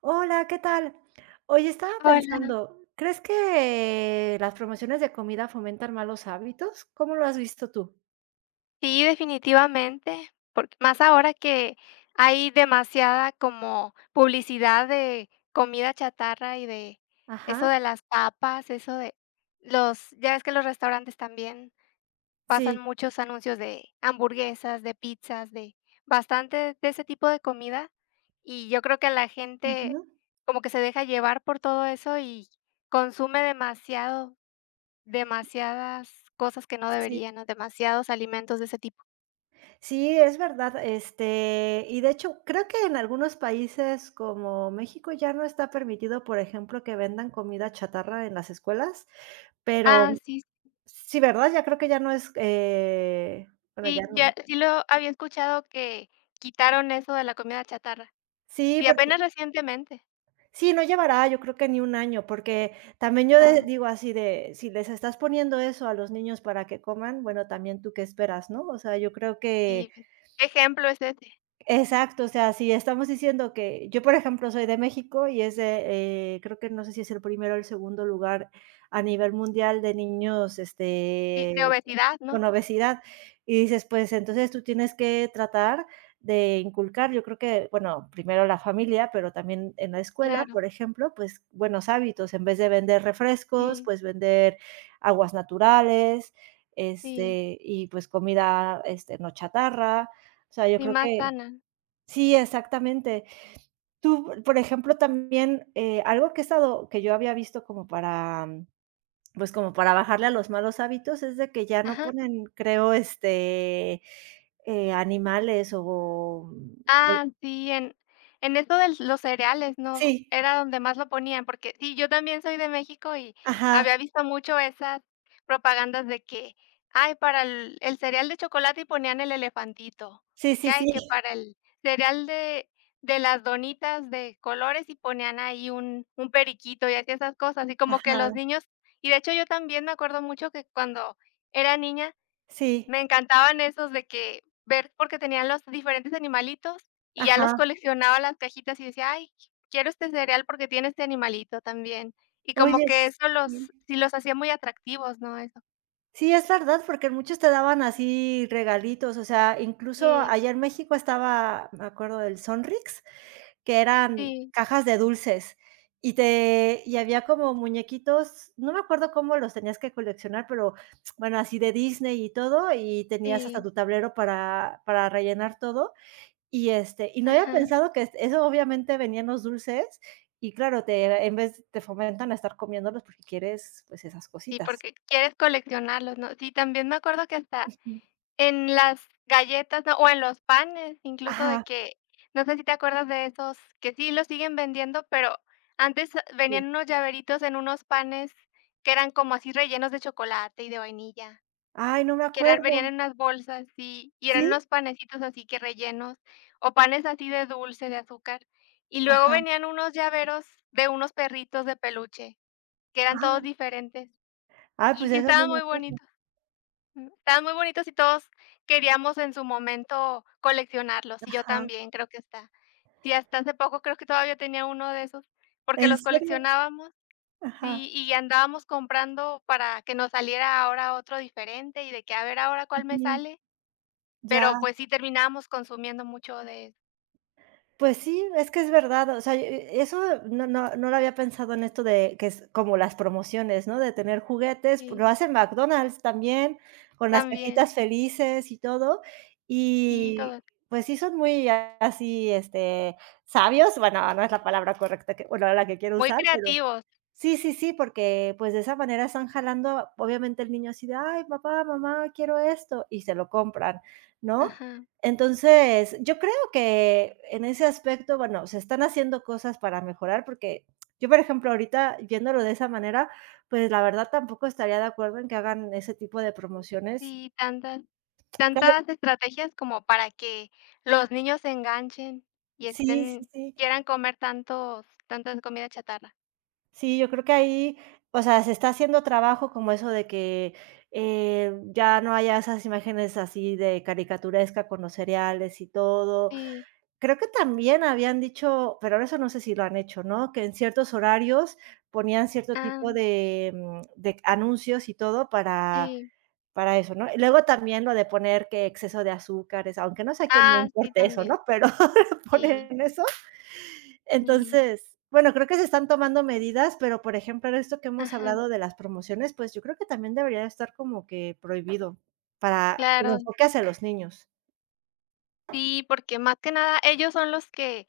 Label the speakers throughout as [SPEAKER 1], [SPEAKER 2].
[SPEAKER 1] Hola, ¿qué tal? Oye, estaba
[SPEAKER 2] Hola.
[SPEAKER 1] pensando, ¿crees que las promociones de comida fomentan malos hábitos? ¿Cómo lo has visto tú?
[SPEAKER 2] Sí, definitivamente, porque más ahora que hay demasiada como publicidad de comida chatarra y de eso
[SPEAKER 1] Ajá,
[SPEAKER 2] de las papas, eso de los ya ves que los restaurantes también pasan
[SPEAKER 1] sí.
[SPEAKER 2] muchos anuncios de hamburguesas, de pizzas, de bastante de ese tipo de comida, y yo creo que la gente
[SPEAKER 1] Ujú.
[SPEAKER 2] como que se deja llevar por todo eso y consume demasiado. Demasiadas cosas que no
[SPEAKER 1] Sí,
[SPEAKER 2] deberían, ¿no? Demasiados alimentos de ese tipo.
[SPEAKER 1] sí, es verdad. Este, y de hecho, creo que en algunos países como México ya no está permitido, por ejemplo, que vendan comida chatarra en las escuelas, pero
[SPEAKER 2] Ah, sí,
[SPEAKER 1] sí, ¿verdad? Ya creo que ya no es, bueno, ya
[SPEAKER 2] sí,
[SPEAKER 1] no.
[SPEAKER 2] ya sí lo había escuchado que quitaron eso de la comida chatarra,
[SPEAKER 1] Sí,
[SPEAKER 2] y
[SPEAKER 1] porque
[SPEAKER 2] apenas recientemente.
[SPEAKER 1] sí, no llevará, yo creo que ni un año, porque también yo de
[SPEAKER 2] No,
[SPEAKER 1] digo así de, si les estás poniendo eso a los niños para que coman, bueno, también tú qué esperas, ¿no? O sea, yo creo que
[SPEAKER 2] sí, ¿qué ejemplo es ese?
[SPEAKER 1] exacto, o sea, si estamos diciendo que yo, por ejemplo, soy de México y es de, creo que no sé si es el primero o el segundo lugar a nivel mundial de niños,
[SPEAKER 2] Sí, de
[SPEAKER 1] este
[SPEAKER 2] obesidad, ¿no?
[SPEAKER 1] con obesidad. Y dices, pues entonces tú tienes que tratar de inculcar, yo creo que, bueno, primero la familia, pero también en la escuela,
[SPEAKER 2] Claro,
[SPEAKER 1] por ejemplo, pues buenos hábitos, en vez de vender refrescos,
[SPEAKER 2] sí,
[SPEAKER 1] pues vender aguas naturales,
[SPEAKER 2] sí,
[SPEAKER 1] y pues comida, no chatarra. O sea, yo
[SPEAKER 2] y
[SPEAKER 1] creo
[SPEAKER 2] más
[SPEAKER 1] que
[SPEAKER 2] sana.
[SPEAKER 1] sí, exactamente. Tú, por ejemplo, también, algo que he estado que yo había visto como para pues, como para bajarle a los malos hábitos, es de que ya no
[SPEAKER 2] Ajá.
[SPEAKER 1] ponen, creo, animales o
[SPEAKER 2] Ah, sí, en eso de los cereales, ¿no?
[SPEAKER 1] sí,
[SPEAKER 2] Era donde más lo ponían, porque sí, yo también soy de México y
[SPEAKER 1] ajá,
[SPEAKER 2] había visto mucho esas propagandas de que, ay, para el cereal de chocolate y ponían el elefantito,
[SPEAKER 1] sí,
[SPEAKER 2] que
[SPEAKER 1] sí,
[SPEAKER 2] hay
[SPEAKER 1] sí,
[SPEAKER 2] que para el cereal de las donitas de colores y ponían ahí un periquito y así esas cosas, y como que
[SPEAKER 1] ajá,
[SPEAKER 2] los niños y de hecho yo también me acuerdo mucho que cuando era niña
[SPEAKER 1] sí,
[SPEAKER 2] me encantaban esos de que ver porque tenían los diferentes animalitos, y ya los
[SPEAKER 1] ajá.
[SPEAKER 2] coleccionaba las cajitas y decía: "Ay, quiero este cereal porque tiene este animalito también". Y como
[SPEAKER 1] Oye,
[SPEAKER 2] que eso los
[SPEAKER 1] sí,
[SPEAKER 2] sí los hacía muy atractivos, ¿no? Eso.
[SPEAKER 1] sí, es verdad, porque muchos te daban así regalitos, o sea, incluso
[SPEAKER 2] Sí,
[SPEAKER 1] allá en México estaba, me acuerdo del Sonrix, que eran
[SPEAKER 2] sí,
[SPEAKER 1] cajas de dulces y te y había como muñequitos, no me acuerdo cómo los tenías que coleccionar, pero bueno, así de Disney y todo, y tenías hasta
[SPEAKER 2] sí.
[SPEAKER 1] tu tablero para rellenar todo, y no había
[SPEAKER 2] Ajá.
[SPEAKER 1] pensado que eso obviamente venían los dulces y claro, te en vez te fomentan a estar comiéndolos porque quieres, pues, esas
[SPEAKER 2] Sí,
[SPEAKER 1] cositas.
[SPEAKER 2] porque quieres coleccionarlos, ¿no? Sí, también me acuerdo que hasta
[SPEAKER 1] Ujú.
[SPEAKER 2] en las galletas, ¿no? O en los panes, incluso de
[SPEAKER 1] Ajá,
[SPEAKER 2] que, no sé si te acuerdas de esos que sí los siguen vendiendo, pero antes
[SPEAKER 1] sí.
[SPEAKER 2] venían unos llaveritos en unos panes que eran como así rellenos de chocolate y de vainilla,
[SPEAKER 1] Ay, no me
[SPEAKER 2] que eran
[SPEAKER 1] acuerdo.
[SPEAKER 2] venían en unas bolsas, y
[SPEAKER 1] ¿Sí?
[SPEAKER 2] eran unos panecitos así que rellenos, o panes así de dulce, de azúcar. Y luego
[SPEAKER 1] Ajá.
[SPEAKER 2] venían unos llaveros de unos perritos de peluche, que eran
[SPEAKER 1] Ah,
[SPEAKER 2] todos diferentes,
[SPEAKER 1] ay,
[SPEAKER 2] y
[SPEAKER 1] pues,
[SPEAKER 2] sí
[SPEAKER 1] de eso no
[SPEAKER 2] estaban
[SPEAKER 1] me
[SPEAKER 2] muy
[SPEAKER 1] acuerdo.
[SPEAKER 2] bonitos. Estaban muy bonitos y todos queríamos en su momento coleccionarlos, y yo
[SPEAKER 1] Ajá.
[SPEAKER 2] también, creo que está sí, hasta hace poco creo que todavía tenía uno de esos, porque
[SPEAKER 1] ¿En
[SPEAKER 2] los
[SPEAKER 1] serio?
[SPEAKER 2] coleccionábamos y
[SPEAKER 1] Ajá.
[SPEAKER 2] y andábamos comprando para que nos saliera ahora otro diferente y de que a ver ahora cuál me
[SPEAKER 1] Ujú.
[SPEAKER 2] sale, pero,
[SPEAKER 1] Ya,
[SPEAKER 2] pues, sí terminábamos consumiendo mucho de eso.
[SPEAKER 1] pues sí, es que es verdad, o sea, eso no lo había pensado en esto de que es como las promociones, ¿no? De tener juguetes,
[SPEAKER 2] Sí,
[SPEAKER 1] lo hace McDonald's también, con las
[SPEAKER 2] también.
[SPEAKER 1] cajitas felices y todo,
[SPEAKER 2] Sí,
[SPEAKER 1] y
[SPEAKER 2] todos
[SPEAKER 1] pues sí son muy así, sabios, bueno, no es la palabra correcta que bueno, la que quiero
[SPEAKER 2] muy
[SPEAKER 1] usar, pero
[SPEAKER 2] creativos.
[SPEAKER 1] sí, sí, sí, porque, pues, de esa manera están jalando, obviamente, el niño así de: "Ay, papá, mamá, quiero esto", y se lo compran, ¿no?
[SPEAKER 2] Ajá.
[SPEAKER 1] Entonces, yo creo que en ese aspecto, bueno, se están haciendo cosas para mejorar, porque yo, por ejemplo, ahorita viéndolo de esa manera, pues, la verdad tampoco estaría de acuerdo en que hagan ese tipo de promociones.
[SPEAKER 2] Sí, tantas
[SPEAKER 1] Claro,
[SPEAKER 2] tantas estrategias como para que los niños se enganchen y
[SPEAKER 1] sí, sí,
[SPEAKER 2] estén
[SPEAKER 1] sí.
[SPEAKER 2] quieran comer tantos tantas comida chatarra.
[SPEAKER 1] Sí, yo creo que ahí, o sea, se está haciendo trabajo como eso de que, ya no haya esas imágenes así de caricaturesca con los cereales y todo.
[SPEAKER 2] Sí,
[SPEAKER 1] Creo que también habían dicho, pero ahora eso no sé si lo han hecho, ¿no? Que en ciertos horarios ponían cierto
[SPEAKER 2] ah,
[SPEAKER 1] tipo de anuncios y todo
[SPEAKER 2] sí.
[SPEAKER 1] para eso, ¿no? Y luego también lo de poner que exceso de azúcares, aunque no sé a quién le
[SPEAKER 2] Ah, sí,
[SPEAKER 1] importe eso,
[SPEAKER 2] también.
[SPEAKER 1] ¿no? Pero
[SPEAKER 2] Sí,
[SPEAKER 1] ponen eso.
[SPEAKER 2] sí.
[SPEAKER 1] Entonces, bueno, creo que se están tomando medidas, pero, por ejemplo, esto que hemos
[SPEAKER 2] Ajá,
[SPEAKER 1] hablado de las promociones, pues, yo creo que también debería estar como que prohibido para el
[SPEAKER 2] claro.
[SPEAKER 1] enfoque hacia los niños.
[SPEAKER 2] Sí, porque más que nada ellos son los que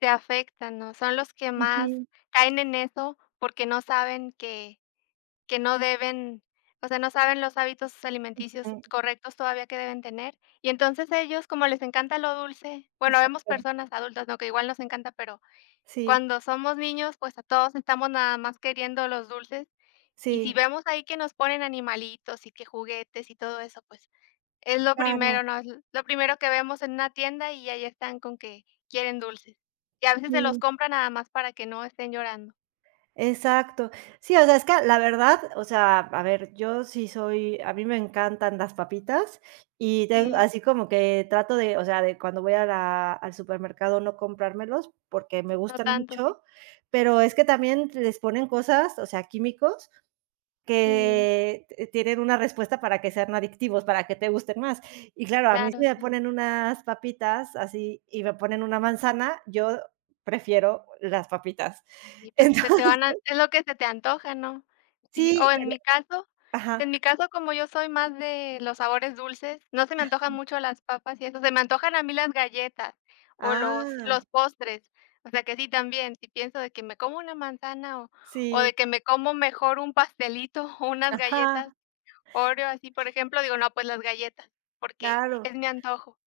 [SPEAKER 2] se afectan, ¿no? Son los que más
[SPEAKER 1] Ujú,
[SPEAKER 2] caen en eso, porque no saben que no deben, o sea, no saben los hábitos alimenticios
[SPEAKER 1] ujú,
[SPEAKER 2] correctos todavía que deben tener. Y entonces ellos, como les encanta lo dulce, bueno, vemos
[SPEAKER 1] exacto.
[SPEAKER 2] personas adultas, ¿no? Que igual nos encanta, pero
[SPEAKER 1] Sí,
[SPEAKER 2] cuando somos niños, pues a todos estamos nada más queriendo los dulces. Y si
[SPEAKER 1] sí,
[SPEAKER 2] vemos ahí que nos ponen animalitos y que juguetes y todo eso, pues es lo
[SPEAKER 1] claro,
[SPEAKER 2] primero, ¿no? Es lo primero que vemos en una tienda y ahí están con que quieren dulces. Y a veces se los
[SPEAKER 1] sí.
[SPEAKER 2] compran nada más para que no estén llorando.
[SPEAKER 1] Exacto. Sí, o sea, es que la verdad, o sea, a ver, yo sí soy a mí me encantan las papitas y tengo
[SPEAKER 2] Sí,
[SPEAKER 1] así como que trato de, o sea, de cuando voy a la al supermercado no comprármelos porque me
[SPEAKER 2] no
[SPEAKER 1] gustan
[SPEAKER 2] tanto, sí.
[SPEAKER 1] mucho, pero es que también les ponen cosas, o sea, químicos
[SPEAKER 2] Sí,
[SPEAKER 1] que t tienen una respuesta para que sean adictivos, para que te gusten más. Y claro, a mí si
[SPEAKER 2] claro.
[SPEAKER 1] me
[SPEAKER 2] Sí.
[SPEAKER 1] ponen unas papitas así y me ponen una manzana, yo prefiero las papitas.
[SPEAKER 2] Y pues se te
[SPEAKER 1] Entonces
[SPEAKER 2] van a es lo que se te antoja, ¿no? Sí, o
[SPEAKER 1] sí.
[SPEAKER 2] en mi caso en
[SPEAKER 1] Ajá.
[SPEAKER 2] mi caso, como yo soy más de los sabores dulces, no se me antojan mucho las papas y eso, se me antojan a mí las galletas o los
[SPEAKER 1] Ah,
[SPEAKER 2] postres. O sea que sí, también, si pienso de que me como una manzana o de
[SPEAKER 1] sí.
[SPEAKER 2] que me como mejor un pastelito o unas galletas
[SPEAKER 1] Ajá,
[SPEAKER 2] Oreo, así, por ejemplo, digo: "No, pues las galletas", porque es
[SPEAKER 1] claro.
[SPEAKER 2] mi antojo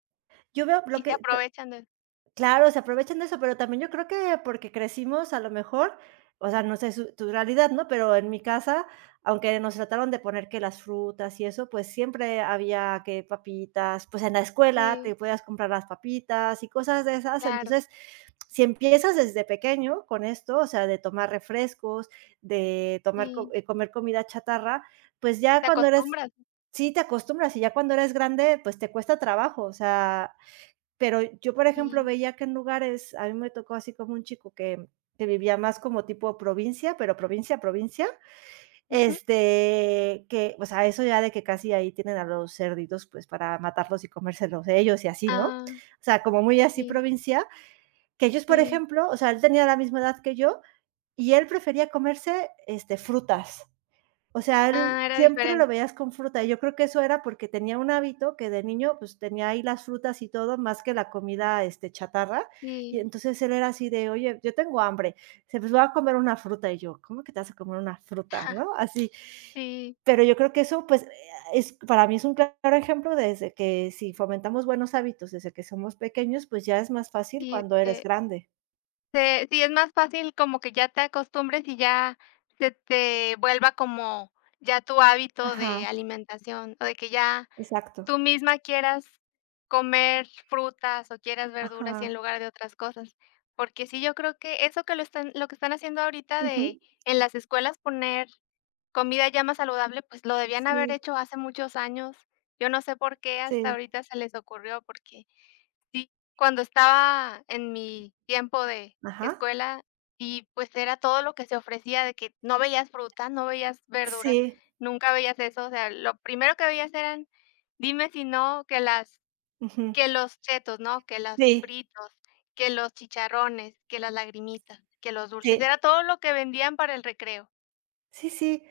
[SPEAKER 1] Yo veo lo
[SPEAKER 2] y se
[SPEAKER 1] que pe
[SPEAKER 2] aprovechan de.
[SPEAKER 1] Claro, se aprovechan de eso, pero también yo creo que porque crecimos a lo mejor, o sea, no sé su tu realidad, ¿no? Pero en mi casa, aunque nos trataron de poner que las frutas y eso, pues siempre había que papitas, pues en la escuela te
[SPEAKER 2] Sí,
[SPEAKER 1] podías comprar las papitas y cosas de esas.
[SPEAKER 2] claro,
[SPEAKER 1] Entonces, si empiezas desde pequeño con esto, o sea, de tomar refrescos, de tomar co
[SPEAKER 2] sí,
[SPEAKER 1] comer comida chatarra, pues ya
[SPEAKER 2] te
[SPEAKER 1] cuando eres
[SPEAKER 2] acostumbras,
[SPEAKER 1] sí, te acostumbras y ya cuando eres grande, pues te cuesta trabajo, o sea, pero yo, por ejemplo,
[SPEAKER 2] sí.
[SPEAKER 1] veía que en lugares, a mí me tocó así como un chico que vivía más como tipo provincia, pero provincia, provincia,
[SPEAKER 2] Ujú.
[SPEAKER 1] que, o sea, eso ya de que casi ahí tienen a los cerditos, pues, para matarlos y comérselos ellos y así, ¿no? O
[SPEAKER 2] Ah.
[SPEAKER 1] sea, como muy así
[SPEAKER 2] Sí,
[SPEAKER 1] provincia, que ellos, por
[SPEAKER 2] sí.
[SPEAKER 1] ejemplo, o sea, él tenía la misma edad que yo y él prefería comerse, frutas. O sea, él
[SPEAKER 2] Ah, era
[SPEAKER 1] siempre lo
[SPEAKER 2] diferente.
[SPEAKER 1] veías con fruta. Yo creo que eso era porque tenía un hábito que de niño, pues, tenía ahí las frutas y todo, más que la comida, chatarra. Y
[SPEAKER 2] Sí,
[SPEAKER 1] entonces él era así de: "Oye, yo tengo hambre". Se "Pues, me voy a comer una fruta". Y yo: "¿Cómo que te vas a comer una fruta?", ¿no? Así.
[SPEAKER 2] sí,
[SPEAKER 1] Pero yo creo que eso, pues, es para mí es un claro ejemplo desde que si fomentamos buenos hábitos desde que somos pequeños, pues, ya es más fácil
[SPEAKER 2] sí,
[SPEAKER 1] cuando eres
[SPEAKER 2] te
[SPEAKER 1] grande.
[SPEAKER 2] te sí, es más fácil como que ya te acostumbres y ya se te vuelva como ya tu hábito de
[SPEAKER 1] Ajá,
[SPEAKER 2] alimentación, o de que ya
[SPEAKER 1] exacto.
[SPEAKER 2] tú misma quieras comer frutas o quieras verduras y en
[SPEAKER 1] Ajá.
[SPEAKER 2] lugar de otras cosas. Porque sí, yo creo que eso que lo que están haciendo ahorita de
[SPEAKER 1] Ujú.
[SPEAKER 2] en las escuelas poner comida ya más saludable, pues lo debían haber
[SPEAKER 1] Sí,
[SPEAKER 2] hecho hace muchos años. Yo no sé por qué hasta
[SPEAKER 1] sí.
[SPEAKER 2] ahorita se les ocurrió, porque sí, cuando estaba en mi tiempo de
[SPEAKER 1] Ajá.
[SPEAKER 2] escuela y, pues, era todo lo que se ofrecía, de que no veías fruta, no veías verdura,
[SPEAKER 1] Sí.
[SPEAKER 2] nunca veías eso, o sea, lo primero que veías eran dime si no, que las
[SPEAKER 1] Ujú.
[SPEAKER 2] que los chetos, ¿no? Que las
[SPEAKER 1] Sí,
[SPEAKER 2] fritos, que los chicharrones, que las lagrimitas, que los dulces, era
[SPEAKER 1] sí,
[SPEAKER 2] todo lo que vendían para el recreo.
[SPEAKER 1] sí, sí.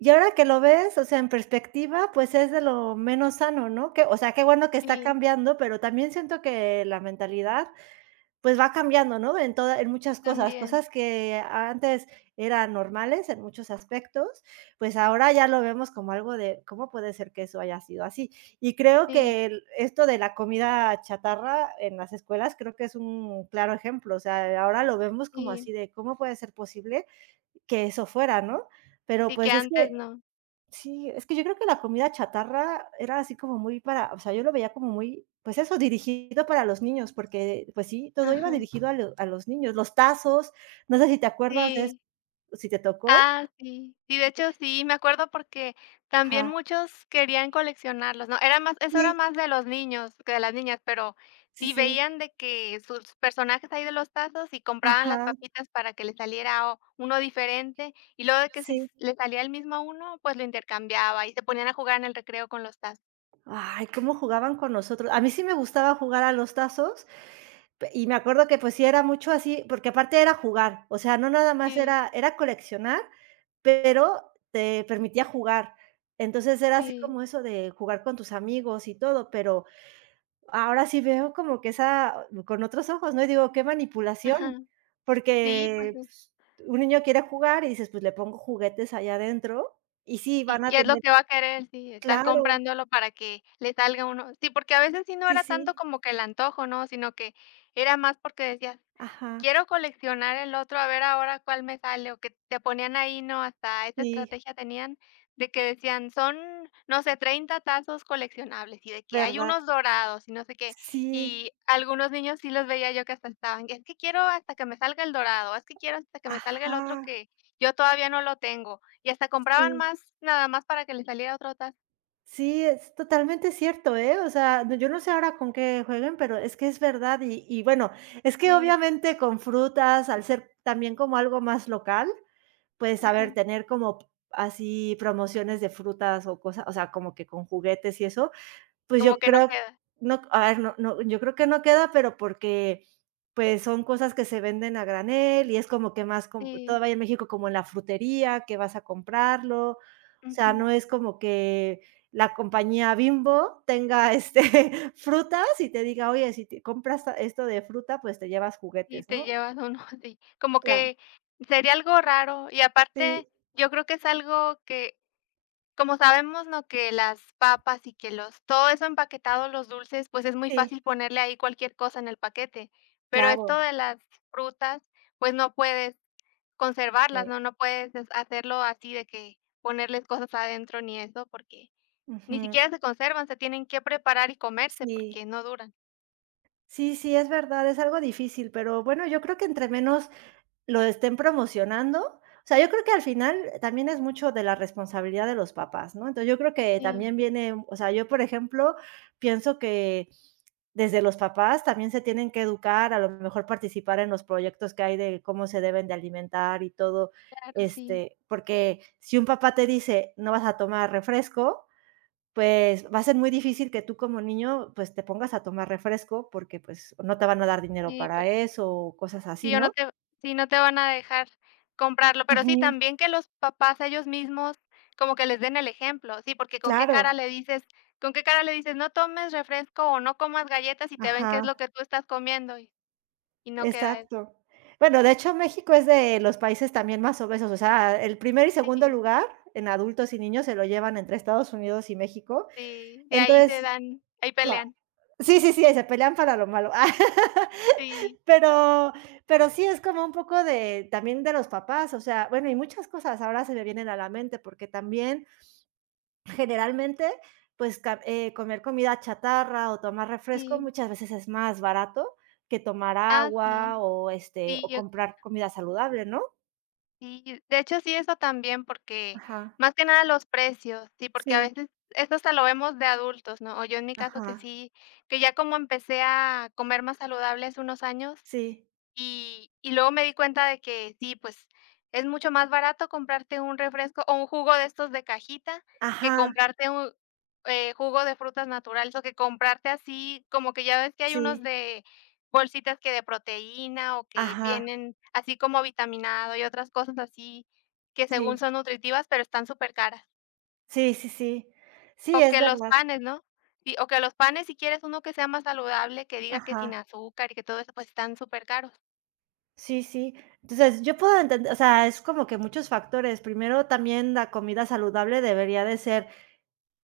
[SPEAKER 1] Y ahora que lo ves, o sea, en perspectiva, pues, es de lo menos sano, ¿no? Que, o sea, qué bueno que está
[SPEAKER 2] Sí,
[SPEAKER 1] cambiando, pero también siento que la mentalidad, pues, va cambiando, ¿no? En muchas cosas,
[SPEAKER 2] también,
[SPEAKER 1] cosas que antes eran normales en muchos aspectos, pues, ahora ya lo vemos como algo de, ¿cómo puede ser que eso haya sido así? Y creo
[SPEAKER 2] sí,
[SPEAKER 1] que el esto de la comida chatarra en las escuelas, creo que es un claro ejemplo, o sea, ahora lo vemos como
[SPEAKER 2] sí,
[SPEAKER 1] así de, ¿cómo puede ser posible que eso fuera?, ¿no? Pero,
[SPEAKER 2] sí, que
[SPEAKER 1] pues, es
[SPEAKER 2] antes
[SPEAKER 1] que
[SPEAKER 2] no.
[SPEAKER 1] sí, es que yo creo que la comida chatarra era así como muy para o sea, yo lo veía como muy, pues eso, dirigido para los niños, porque, pues sí, todo iba
[SPEAKER 2] Ajá,
[SPEAKER 1] dirigido a los niños, los tazos, no sé si te acuerdas de eso,
[SPEAKER 2] sí.
[SPEAKER 1] si te tocó.
[SPEAKER 2] Ah, sí. Sí, de hecho, sí, me acuerdo porque también
[SPEAKER 1] Ajá.
[SPEAKER 2] muchos querían coleccionarlos, ¿no? Era más eso era
[SPEAKER 1] Sí,
[SPEAKER 2] más de los niños que de las niñas, pero
[SPEAKER 1] sí,
[SPEAKER 2] sí
[SPEAKER 1] sí.
[SPEAKER 2] veían de que sus personajes ahí de los tazos y compraban las
[SPEAKER 1] Ajá,
[SPEAKER 2] papitas para que les saliera o uno diferente, y luego de que si s
[SPEAKER 1] sí.
[SPEAKER 2] le salía el mismo a uno, pues lo intercambiaba y se ponían a jugar en el recreo con los tazos.
[SPEAKER 1] Ay, cómo jugaban con nosotros. A mí sí me gustaba jugar a los tazos. Pe Y me acuerdo que, pues, sí era mucho así, porque aparte era jugar, o sea, no nada más
[SPEAKER 2] Sí,
[SPEAKER 1] era coleccionar, pero te permitía jugar. Entonces, era así
[SPEAKER 2] sí.
[SPEAKER 1] como eso de jugar con tus amigos y todo, pero ahora sí veo como que esa con otros ojos, ¿no? Y digo, qué manipulación,
[SPEAKER 2] Ajá. Sí, pues.
[SPEAKER 1] porque, pues, un niño quiere jugar y dices: "Pues, le pongo juguetes allá adentro", y sí, van
[SPEAKER 2] Y
[SPEAKER 1] a
[SPEAKER 2] y es lo
[SPEAKER 1] tener
[SPEAKER 2] que va a querer, sí, estar
[SPEAKER 1] claro,
[SPEAKER 2] comprándolo para que le salga uno sí, porque a veces sí no
[SPEAKER 1] sí,
[SPEAKER 2] era tanto
[SPEAKER 1] sí,
[SPEAKER 2] como que el antojo, ¿no? Sino que era más porque decías:
[SPEAKER 1] ajá,
[SPEAKER 2] "Quiero coleccionar el otro, a ver ahora cuál me sale", o que te ponían ahí, ¿no? Hasta esa
[SPEAKER 1] sí,
[SPEAKER 2] estrategia tenían de que decían: "Son, no sé, 30 tazos coleccionables", y de que hay
[SPEAKER 1] ¿verdad?
[SPEAKER 2] unos dorados y no sé qué.
[SPEAKER 1] Sí,
[SPEAKER 2] Y algunos niños sí los veía yo que hasta estaban: "Es que quiero hasta que me salga el dorado, es que quiero hasta que me salga el
[SPEAKER 1] ajá,
[SPEAKER 2] otro que yo todavía no lo tengo". Y hasta compraban
[SPEAKER 1] sí.
[SPEAKER 2] más, nada más para que le saliera otro tazo.
[SPEAKER 1] Sí, es totalmente cierto, ¿eh? O sea, no, yo no sé ahora con qué jueguen, pero es que es verdad. Y bueno, es que
[SPEAKER 2] Sí,
[SPEAKER 1] obviamente con frutas, al ser también como algo más local, pues a
[SPEAKER 2] ajá,
[SPEAKER 1] ver, tener como así promociones de frutas o cosas, o sea, como que con juguetes y eso, pues yo
[SPEAKER 2] como que no
[SPEAKER 1] creo,
[SPEAKER 2] queda.
[SPEAKER 1] no, a ver, no no, yo creo que no queda, pero porque, pues, son cosas que se venden a granel y es como que más com
[SPEAKER 2] Sí,
[SPEAKER 1] todavía en México como en la frutería, que vas a comprarlo. O sea,
[SPEAKER 2] ujú,
[SPEAKER 1] no es como que la compañía Bimbo tenga, frutas y te diga: "Oye, si te compras esto de fruta, pues te llevas
[SPEAKER 2] y
[SPEAKER 1] juguetes",
[SPEAKER 2] te
[SPEAKER 1] ¿no?
[SPEAKER 2] llevas uno así, como
[SPEAKER 1] Claro,
[SPEAKER 2] que sería algo raro, y
[SPEAKER 1] sí,
[SPEAKER 2] aparte, yo creo que es algo que, como sabemos, ¿no?, que las papas y que los todo eso empaquetado, los dulces, pues, es muy
[SPEAKER 1] sí,
[SPEAKER 2] fácil ponerle ahí cualquier cosa en el paquete, pero
[SPEAKER 1] claro,
[SPEAKER 2] esto de las frutas, pues, no puedes
[SPEAKER 1] sí,
[SPEAKER 2] conservarlas, ¿no?, no puedes hacerlo así de que ponerles cosas adentro ni eso, porque ni
[SPEAKER 1] ujú,
[SPEAKER 2] siquiera se conservan, se tienen que preparar y comerse
[SPEAKER 1] sí.
[SPEAKER 2] porque no duran.
[SPEAKER 1] Sí, sí, es verdad, es algo difícil, pero bueno, yo creo que entre menos lo estén promocionando. O sea, yo creo que al final también es mucho de la responsabilidad de los papás, ¿no? Entonces, yo creo que
[SPEAKER 2] Sí,
[SPEAKER 1] también viene, o sea, yo, por ejemplo, pienso que desde los papás también se tienen que educar, a lo mejor participar en los proyectos que hay de cómo se deben de alimentar y todo,
[SPEAKER 2] claro, sí,
[SPEAKER 1] porque si un papá te dice: "No vas a tomar refresco", pues, va a ser muy difícil que tú como niño, pues, te pongas a tomar refresco porque, pues, no te van a dar dinero
[SPEAKER 2] sí, pe
[SPEAKER 1] para eso o cosas así,
[SPEAKER 2] sí, o no
[SPEAKER 1] ¿no?
[SPEAKER 2] te sí, no te van a dejar comprarlo, pero sí,
[SPEAKER 1] Ujú.
[SPEAKER 2] también que los papás ellos mismos como que les den el ejemplo, sí, porque
[SPEAKER 1] Claro,
[SPEAKER 2] con qué cara le dices: "No tomes refresco o no comas galletas", y te ven qué es
[SPEAKER 1] ajá,
[SPEAKER 2] lo que tú estás comiendo y no queda eso.
[SPEAKER 1] exacto. Bueno, de hecho, México es de los países también más obesos, o sea, el primer y segundo
[SPEAKER 2] Sí,
[SPEAKER 1] lugar en adultos y niños se lo llevan entre Estados Unidos y México.
[SPEAKER 2] sí, de ahí se
[SPEAKER 1] Entonces,
[SPEAKER 2] dan ahí
[SPEAKER 1] claro,
[SPEAKER 2] pelean.
[SPEAKER 1] sí, sí, sí, se pelean para lo malo.
[SPEAKER 2] Sí.
[SPEAKER 1] Pero pero sí es como un poco de también de los papás, o sea, bueno, y muchas cosas ahora se me vienen a la mente, porque también generalmente, pues, ca comer comida chatarra o tomar refresco
[SPEAKER 2] Sí.
[SPEAKER 1] muchas veces es más barato que tomar
[SPEAKER 2] Ah, sí,
[SPEAKER 1] agua o
[SPEAKER 2] sí, yo
[SPEAKER 1] comprar comida saludable, ¿no?
[SPEAKER 2] Sí, de hecho, sí, eso también, porque
[SPEAKER 1] Ajá,
[SPEAKER 2] más que nada los precios, sí, porque a
[SPEAKER 1] sí,
[SPEAKER 2] veces eso hasta lo vemos de adultos, ¿no? O yo en mi caso que
[SPEAKER 1] ajá,
[SPEAKER 2] sí, que ya como empecé a comer más saludable hace unos años,
[SPEAKER 1] sí,
[SPEAKER 2] y luego me di cuenta de que sí, pues, es mucho más barato comprarte un refresco o un jugo de estos de cajita que
[SPEAKER 1] ajá,
[SPEAKER 2] comprarte un, jugo de frutas naturales, o que comprarte así, como que ya ves que hay unos
[SPEAKER 1] sí,
[SPEAKER 2] de bolsitas que de proteína, o que
[SPEAKER 1] ajá,
[SPEAKER 2] vienen así como vitaminado y otras cosas así, que según
[SPEAKER 1] sí,
[SPEAKER 2] son nutritivas, pero están súper caras.
[SPEAKER 1] sí, sí, sí. Sí,
[SPEAKER 2] O
[SPEAKER 1] es
[SPEAKER 2] que los
[SPEAKER 1] verdad.
[SPEAKER 2] panes, ¿no? Sí, o que los panes, si quieres uno que sea más saludable, que diga que sin
[SPEAKER 1] Ajá,
[SPEAKER 2] azúcar y que todo eso, pues, están súper caros.
[SPEAKER 1] sí, sí. Entonces, yo puedo entender, o sea, es como que muchos factores. Primero, también la comida saludable debería de ser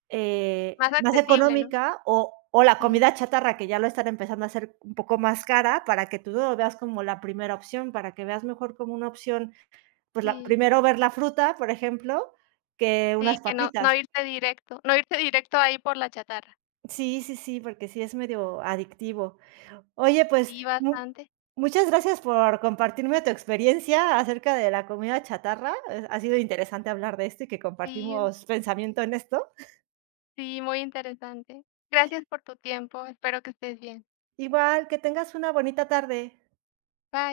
[SPEAKER 2] Más
[SPEAKER 1] Más
[SPEAKER 2] accesible, ¿no?
[SPEAKER 1] económica o la
[SPEAKER 2] Sí.
[SPEAKER 1] comida chatarra, que ya lo están empezando a hacer un poco más cara, para que tú no lo veas como la primera opción, para que veas mejor como una opción, pues, la
[SPEAKER 2] Sí,
[SPEAKER 1] primero ver la fruta, por ejemplo, que unas
[SPEAKER 2] sí, que no
[SPEAKER 1] papitas.
[SPEAKER 2] irte directo, no irte directo ahí por la chatarra.
[SPEAKER 1] Sí, sí, sí, porque sí es medio adictivo. Oye, pues,
[SPEAKER 2] Sí,
[SPEAKER 1] mu
[SPEAKER 2] bastante.
[SPEAKER 1] muchas gracias por compartirme tu experiencia acerca de la comida chatarra. Ha sido interesante hablar de esto y que
[SPEAKER 2] Sí,
[SPEAKER 1] compartimos pensamiento en esto.
[SPEAKER 2] sí, muy interesante. Gracias por tu tiempo, espero que estés bien.
[SPEAKER 1] Igual, que tengas una bonita tarde.
[SPEAKER 2] Bye.